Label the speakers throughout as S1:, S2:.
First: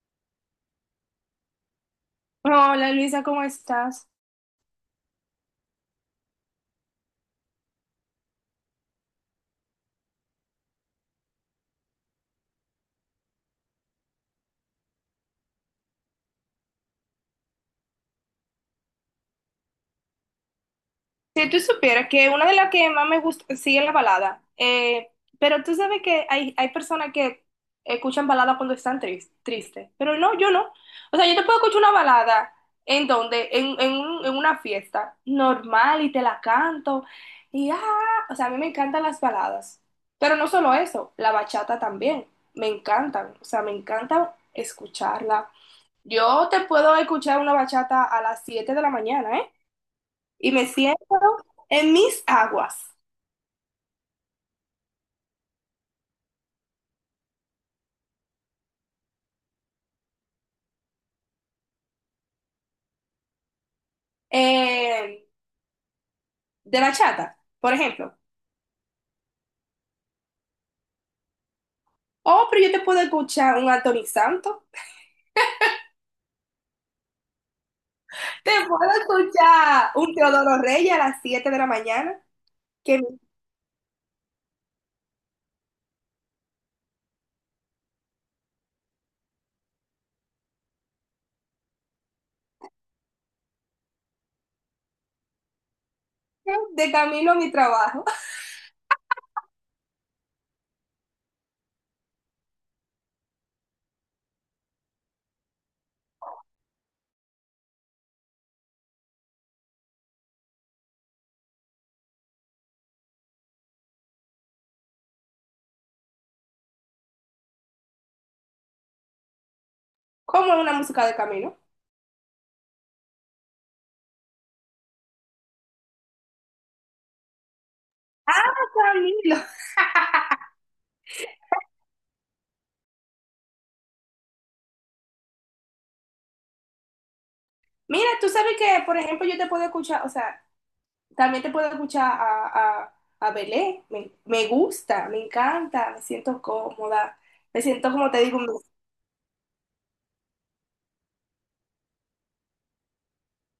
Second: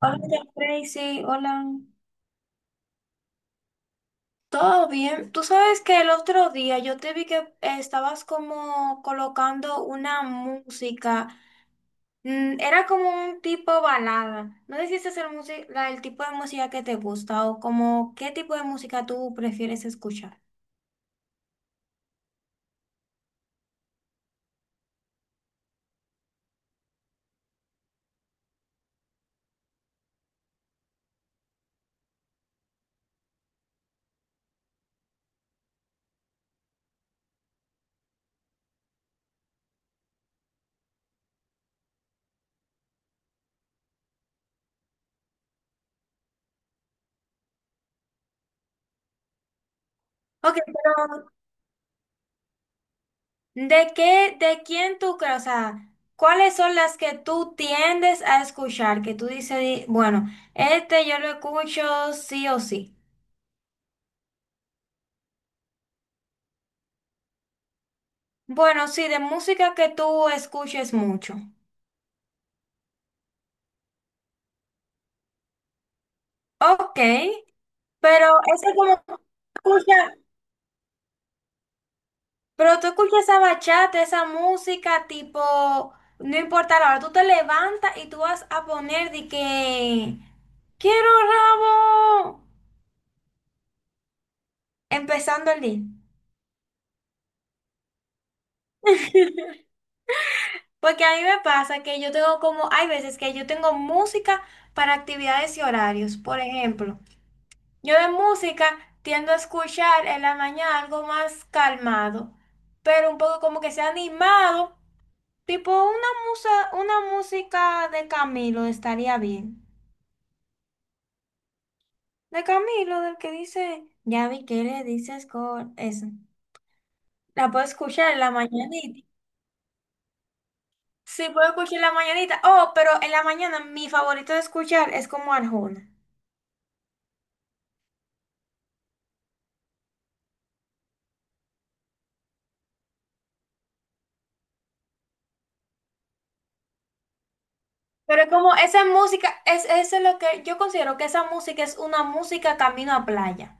S1: Hola, Tracy, hola.
S2: Hola Luisa, ¿cómo estás?
S1: ¿Todo bien? Tú sabes que el otro día yo te vi que estabas como colocando una música. Era como un tipo balada. No sé si ese es el tipo de música que te gusta o como qué tipo de música tú prefieres escuchar.
S2: Si tú supieras que una de las que más me gusta, sí, es la balada. Pero tú sabes que hay personas que escuchan balada cuando están tristes, pero no, yo no. O sea, yo te puedo escuchar una balada en donde, en una fiesta normal y te la canto y ah, o sea, a mí me encantan las baladas, pero no solo eso, la bachata también, me encantan, o sea, me encanta escucharla. Yo te puedo escuchar una bachata a las 7 de la mañana, ¿eh? Y
S1: Ok,
S2: me siento
S1: pero
S2: en mis aguas
S1: ¿de qué, de quién tú crees? O sea, ¿cuáles son las que tú tiendes a escuchar? Que tú dices, bueno, este yo lo escucho sí o sí.
S2: eh, de bachata, por ejemplo.
S1: Bueno, sí, de música que tú escuches mucho.
S2: Oh, pero yo te puedo escuchar un Anthony Santos,
S1: Ok, pero
S2: te
S1: ese
S2: puedo
S1: como
S2: escuchar
S1: escucha,
S2: un Teodoro Reyes a las 7 de la mañana,
S1: pero tú
S2: que me
S1: escuchas esa bachata, esa música tipo, no importa la hora, tú te levantas y tú vas a poner de que quiero rabo empezando el día.
S2: dice de camino a mi trabajo.
S1: Porque a mí me pasa que yo tengo como, hay veces que yo tengo música para actividades y horarios, por ejemplo. Yo de música tiendo a escuchar en la mañana algo más calmado, pero un poco como que sea animado, tipo una musa, una música de Camilo estaría bien.
S2: ¿Cómo es una música de camino?
S1: De Camilo, del que dice, ya vi que le dices con eso. La puedo escuchar en la
S2: Ah,
S1: mañanita.
S2: Camilo.
S1: Sí, puedo escuchar en la mañanita. Oh, pero en la mañana mi favorito de escuchar es como Arjona.
S2: Mira, tú sabes que, por ejemplo, yo te puedo escuchar, o sea, también te puedo escuchar a Belé. Me gusta, me encanta, me siento cómoda. Me siento, como te
S1: Pero
S2: digo.
S1: como esa música, es, eso es lo que yo considero que esa música es una música camino a playa.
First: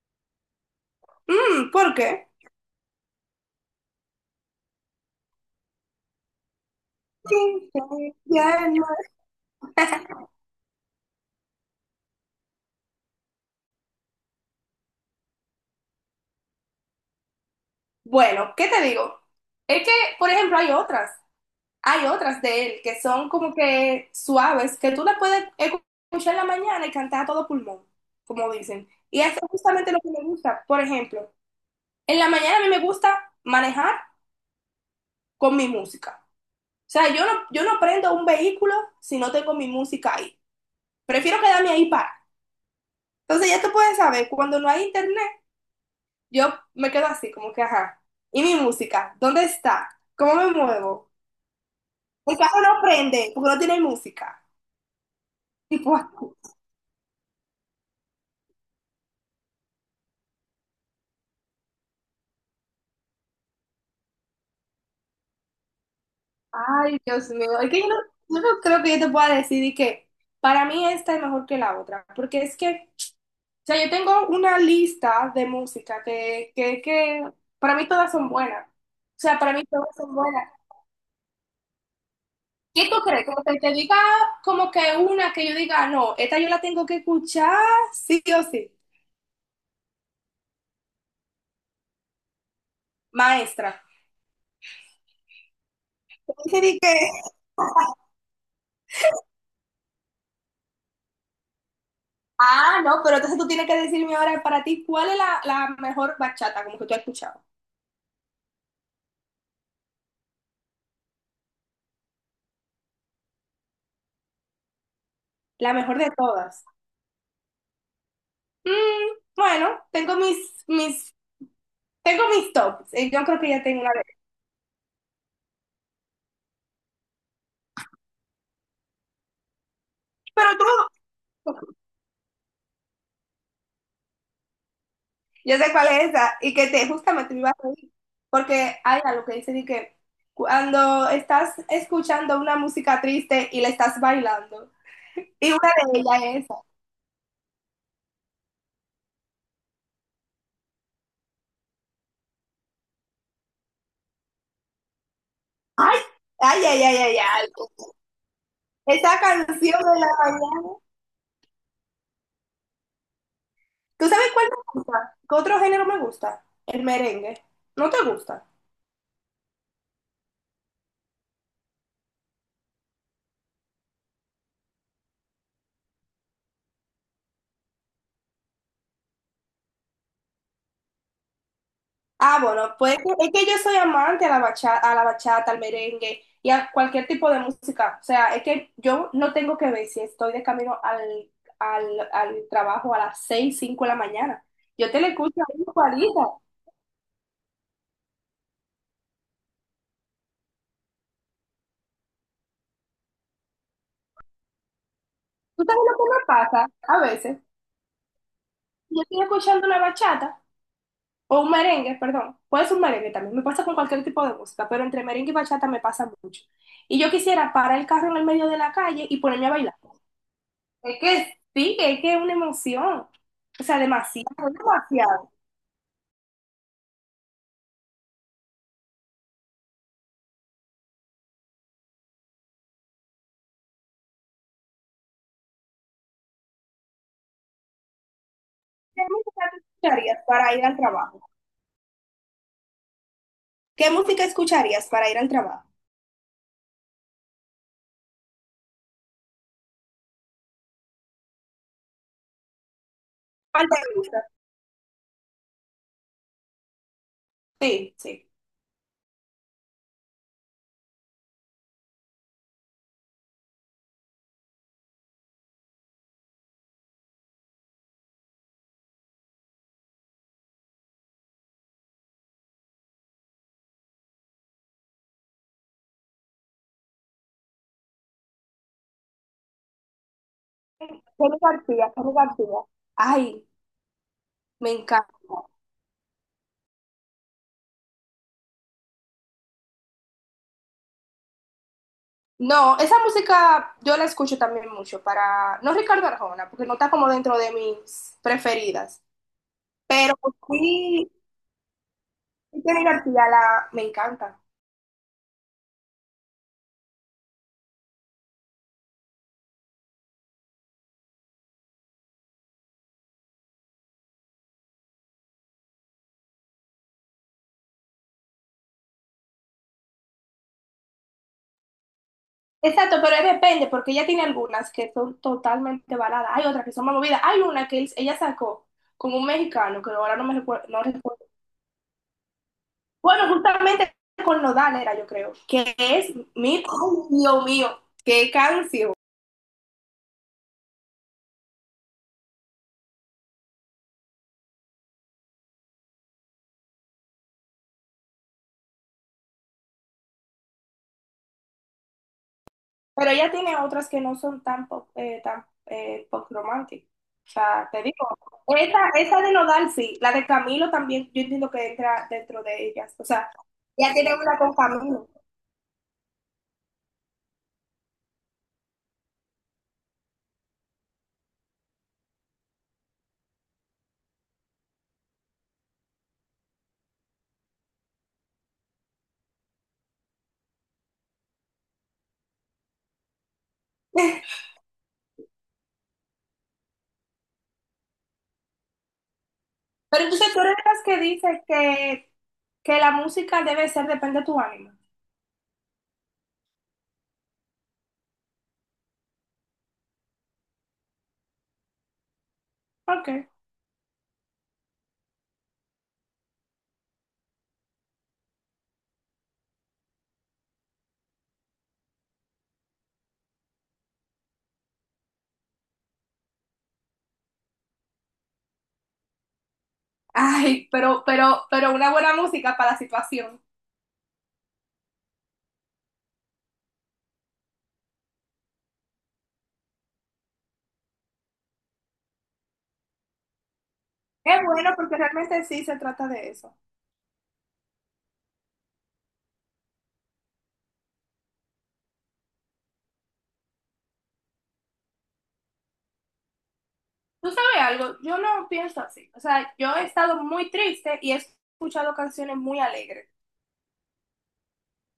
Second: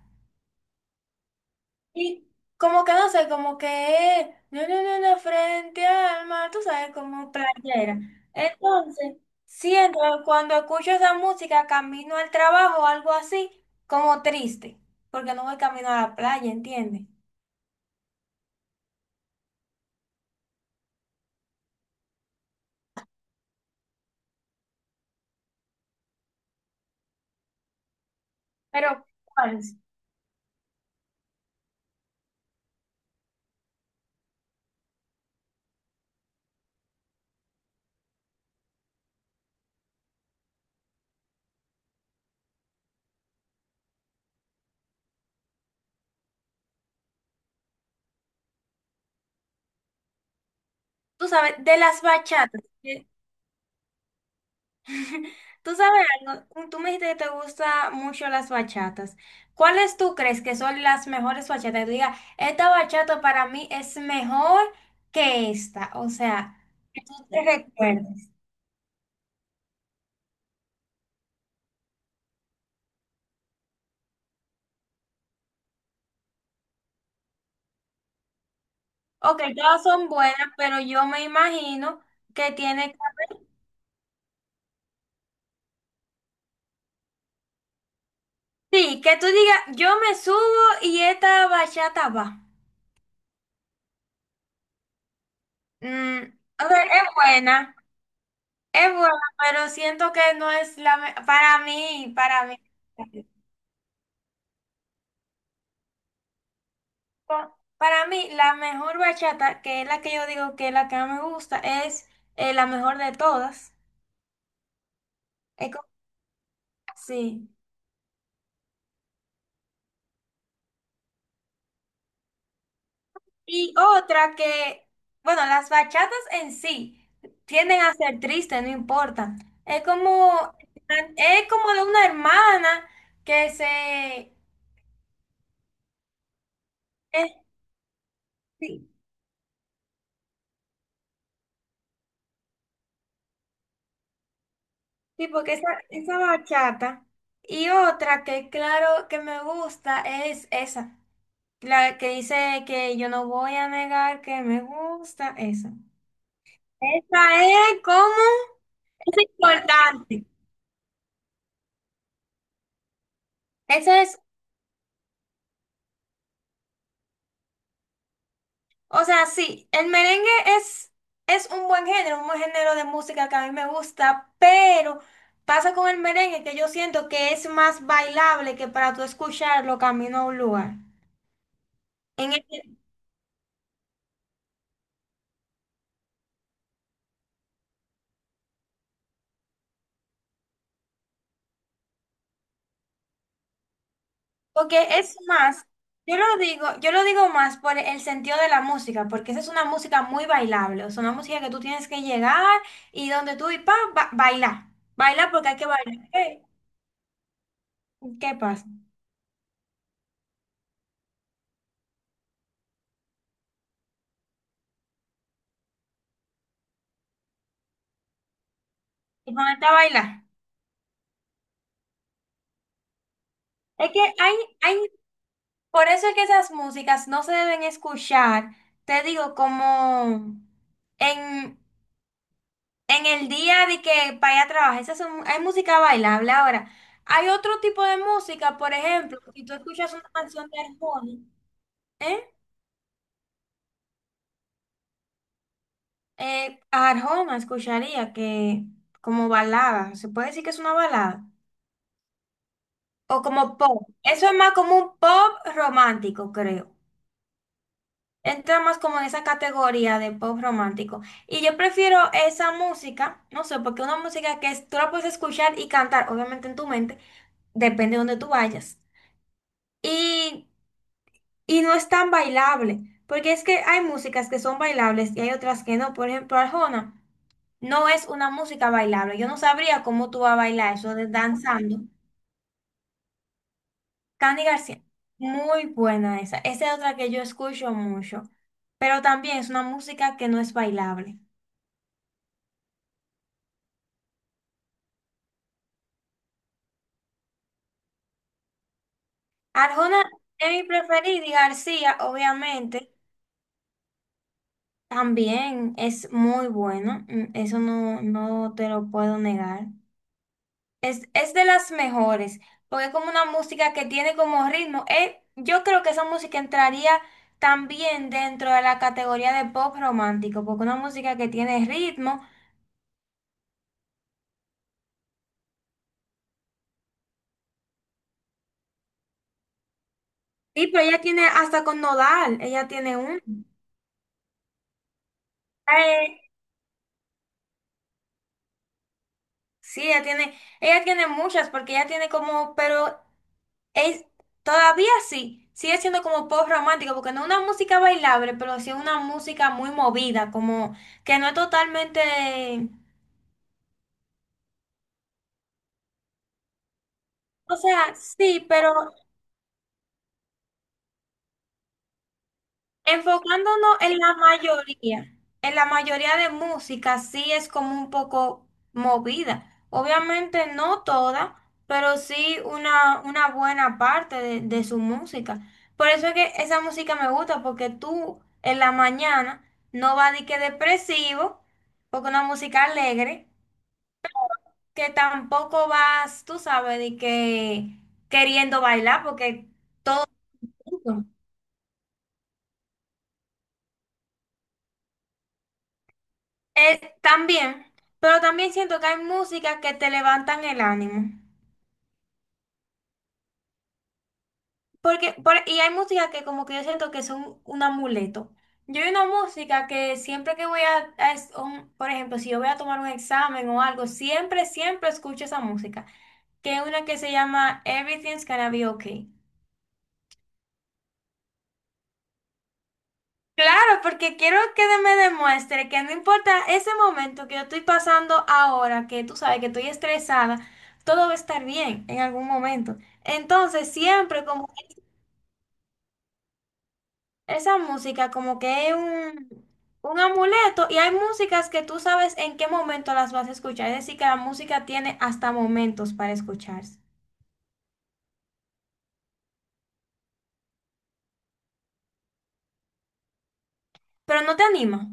S2: Mm, ¿por qué?
S1: Y como que no sé, como que no, frente al mar, tú sabes, como playera. Entonces, siento que cuando escucho esa música, camino al trabajo o algo así, como triste, porque no voy camino a la playa, ¿entiendes?
S2: Bueno, ¿qué te digo? Es que, por ejemplo, hay otras de él que son como que suaves, que tú las puedes escuchar en la mañana y cantar a todo pulmón, como dicen.
S1: Pero,
S2: Y eso es
S1: ¿cuáles?
S2: justamente lo que me gusta. Por ejemplo, en la mañana a mí me gusta manejar con mi música. O sea, yo no prendo un vehículo si no tengo mi música ahí. Prefiero quedarme ahí para. Entonces ya tú puedes saber, cuando no hay internet, yo me quedo así, como que, ajá. ¿Y mi música? ¿Dónde está? ¿Cómo me muevo?
S1: Tú sabes, de las
S2: El carro
S1: bachatas.
S2: no prende porque no tiene música.
S1: Tú
S2: Tipo,
S1: sabes algo, tú me dijiste que te gustan mucho las bachatas. ¿Cuáles tú crees que son las mejores bachatas? Que tú digas, esta bachata para mí es mejor que esta. O sea,
S2: ay,
S1: que tú
S2: Dios
S1: te
S2: mío. Es que
S1: recuerdes.
S2: yo no creo que yo te pueda decir y que para mí esta es mejor que la otra. Porque es que, o sea, yo tengo una lista de música que para mí todas son buenas. O sea,
S1: Ok,
S2: para mí
S1: todas
S2: todas
S1: son
S2: son
S1: buenas,
S2: buenas.
S1: pero yo me imagino que
S2: ¿Qué
S1: tiene
S2: tú
S1: que...
S2: crees? Como que te diga, como que una que yo diga, no, esta yo la tengo que escuchar, sí o sí.
S1: Sí, que tú digas, yo me subo y esta bachata va.
S2: Maestra.
S1: Mm,
S2: Entonces
S1: o sea,
S2: dije,
S1: es buena, pero siento que no es la... Para mí, para mí.
S2: no, pero entonces tú tienes que decirme ahora para ti cuál es la mejor bachata, como que tú has escuchado.
S1: Para mí, la mejor bachata, que es la que yo digo que es la que más me gusta, es la mejor de todas. Es
S2: La
S1: como
S2: mejor de todas.
S1: así.
S2: Mm, bueno, tengo mis, tengo mis tops. Yo creo que ya
S1: Y
S2: tengo una vez.
S1: otra que, bueno, las bachatas en sí tienden a ser tristes, no importa. Es
S2: Pero
S1: como,
S2: tú,
S1: es como de una hermana que se,
S2: yo sé cuál es esa y que te
S1: es,
S2: justamente me iba a reír. Porque
S1: sí,
S2: hay algo que dice de que cuando estás escuchando una música triste y la estás bailando.
S1: sí,
S2: Y
S1: porque esa,
S2: una de
S1: esa
S2: ellas es esa.
S1: bachata. Y otra que, claro, que me gusta es esa. La que dice que yo no voy a negar que me gusta, esa.
S2: Ay, ay, ay, ay, ay,
S1: Esa
S2: ay.
S1: es como... Es
S2: Esa canción de la
S1: importante.
S2: mañana.
S1: Ese
S2: ¿Tú
S1: es,
S2: sabes cuál me gusta? ¿Qué otro género me gusta? El merengue. ¿No te gusta?
S1: o sea, sí, el merengue es, es un buen género de música que a mí me gusta, pero pasa con el merengue que yo siento que es más bailable que para tú escucharlo camino a un lugar. En
S2: Ah, bueno,
S1: el
S2: pues es que yo soy amante a la bachata, al merengue y a cualquier tipo de música. O sea, es que yo no tengo que ver si estoy de camino al trabajo a las 6 5 de la mañana.
S1: porque
S2: Yo te la
S1: es
S2: escucho
S1: más,
S2: a
S1: yo
S2: 40.
S1: lo digo, yo lo digo más por el sentido de la música, porque esa es una música muy bailable, o sea, una música que tú tienes que llegar y donde tú y bailar, bailar porque hay
S2: ¿Tú
S1: que
S2: sabes lo
S1: bailar.
S2: que me
S1: ¿Qué,
S2: pasa? A veces,
S1: qué pasa?
S2: yo estoy escuchando la bachata o un merengue, perdón. Puede ser un merengue también. Me pasa con cualquier tipo de música, pero entre merengue y bachata me pasa mucho. Y yo quisiera parar el carro en el medio de la calle y
S1: Y
S2: ponerme a
S1: ponerte a
S2: bailar.
S1: bailar.
S2: Es que sí, es que es una emoción. O sea,
S1: Es que
S2: demasiado,
S1: hay,
S2: demasiado.
S1: por eso es que esas músicas no se deben escuchar, te digo, como en en el día de que vaya a trabajar, esas son, hay música bailable. Ahora, hay otro tipo de música, por
S2: ¿Qué
S1: ejemplo, si
S2: música
S1: tú
S2: tú
S1: escuchas una
S2: escucharías
S1: canción
S2: para
S1: de
S2: ir al
S1: Arjona,
S2: trabajo?
S1: ¿eh?
S2: ¿Qué música escucharías para ir al trabajo?
S1: Arjona escucharía que como balada, se puede decir que es una balada, o como
S2: ¿Cuál
S1: pop.
S2: te gusta?
S1: Eso es más como un pop romántico, creo.
S2: Sí, sí.
S1: Entra más como en esa categoría de pop romántico. Y yo prefiero esa música, no sé, porque una música tú la puedes escuchar y cantar, obviamente en tu mente, depende de donde tú vayas. Y Y no es tan bailable, porque es que hay músicas que son bailables y hay otras que no. Por ejemplo, Arjona no es una música bailable. Yo no sabría cómo tú vas a bailar eso de
S2: Jenny
S1: danzando.
S2: García, Jenny García. Ay,
S1: Candy
S2: me
S1: García,
S2: encanta.
S1: muy buena esa. Esa es otra que yo escucho mucho, pero también es una música que no es bailable.
S2: No, esa música yo la escucho también mucho para, no Ricardo Arjona, porque no está como dentro de mis preferidas,
S1: Arjona
S2: pero
S1: es mi
S2: sí,
S1: preferida y García,
S2: sí Jenny
S1: obviamente,
S2: García la, me encanta.
S1: también es muy bueno. Mm, eso no, no te lo puedo negar. Es de las mejores, porque es como una música que tiene como ritmo. Yo creo que esa música entraría también dentro de la categoría de pop romántico, porque una música que tiene ritmo.
S2: Exacto, pero es depende, porque ella tiene algunas que son totalmente baladas, hay otras que son más movidas, hay una que ella sacó con un mexicano, que ahora
S1: Sí,
S2: no
S1: pero ella
S2: recuerdo.
S1: tiene hasta con nodal, ella tiene un.
S2: Bueno, justamente con Nodal era, yo creo, que es
S1: Eh,
S2: mi, ay, Dios mío, qué canción.
S1: sí, ella tiene muchas, porque ella tiene como, pero es todavía sí, sigue siendo como pop romántico, porque no es una música bailable, pero sí es una música muy movida, como que no es totalmente.
S2: Pero ella tiene otras que no son tan pop romantic. O
S1: O
S2: sea, te digo,
S1: sea, sí, pero
S2: esa de Nodal sí, la de Camilo también, yo entiendo que entra dentro de ellas. O sea,
S1: enfocándonos
S2: ella tiene una con Camilo.
S1: en la mayoría de música sí es como un poco movida. Obviamente no toda, pero sí una buena parte de su música. Por eso es que esa música me gusta, porque tú en la mañana no vas de que depresivo, porque una música alegre, que tampoco vas, tú sabes, de que queriendo bailar, porque...
S2: Pero entonces tú eres de las que dice que la música debe ser, depende de tu ánimo.
S1: También, pero también siento que hay músicas que te levantan el ánimo.
S2: Ok.
S1: Y hay músicas que como que yo siento que son un amuleto. Yo hay una música que siempre que voy a, por ejemplo, si yo voy a tomar un examen o algo, siempre, siempre escucho esa música, que es una que se llama Everything's Gonna Be Okay.
S2: Ay, pero una buena música para la situación.
S1: Claro, porque quiero que me demuestre que no importa ese momento que yo estoy pasando ahora, que tú sabes que estoy estresada, todo va a estar bien en algún momento. Entonces, siempre
S2: Es
S1: como
S2: bueno
S1: que
S2: porque realmente sí se trata de eso.
S1: esa música como que es un amuleto y hay músicas que tú sabes en qué momento las vas a escuchar. Es decir, que la música tiene hasta momentos para escucharse.
S2: Tú sabes algo, yo no pienso así. O sea, yo he estado muy triste y he escuchado canciones muy alegres.
S1: Pero no te anima, no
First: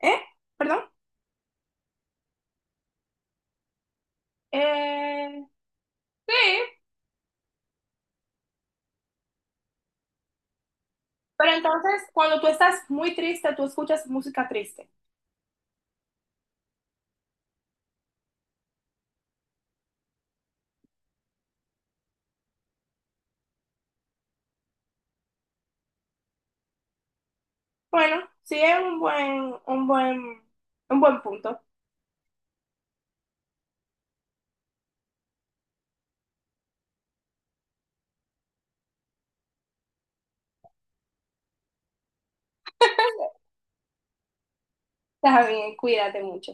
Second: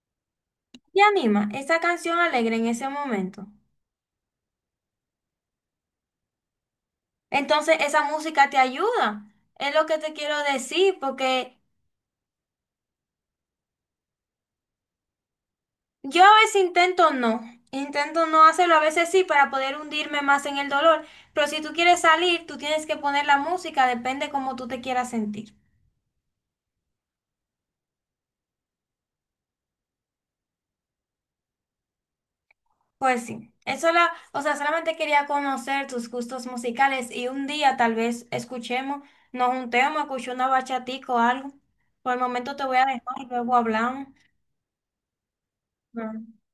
S2: ¿Eh? ¿Perdón?
S1: te anima esa canción alegre en ese momento.
S2: Eh, sí,
S1: Entonces, esa música te ayuda. Es lo que te quiero decir,
S2: pero
S1: porque...
S2: entonces cuando tú estás muy triste, tú escuchas música triste.
S1: Yo a veces intento no hacerlo, a veces sí para poder hundirme más en el dolor, pero si tú quieres salir, tú tienes que poner la música, depende cómo tú te quieras sentir.
S2: Bueno, sí es un buen punto.
S1: Pues sí, eso la, o sea, solamente quería conocer tus gustos musicales y un día tal vez escuchemos, nos juntemos, escuchemos una bachatica o algo. Por el momento te voy a dejar y luego hablamos.
S2: También, cuídate
S1: No.
S2: mucho.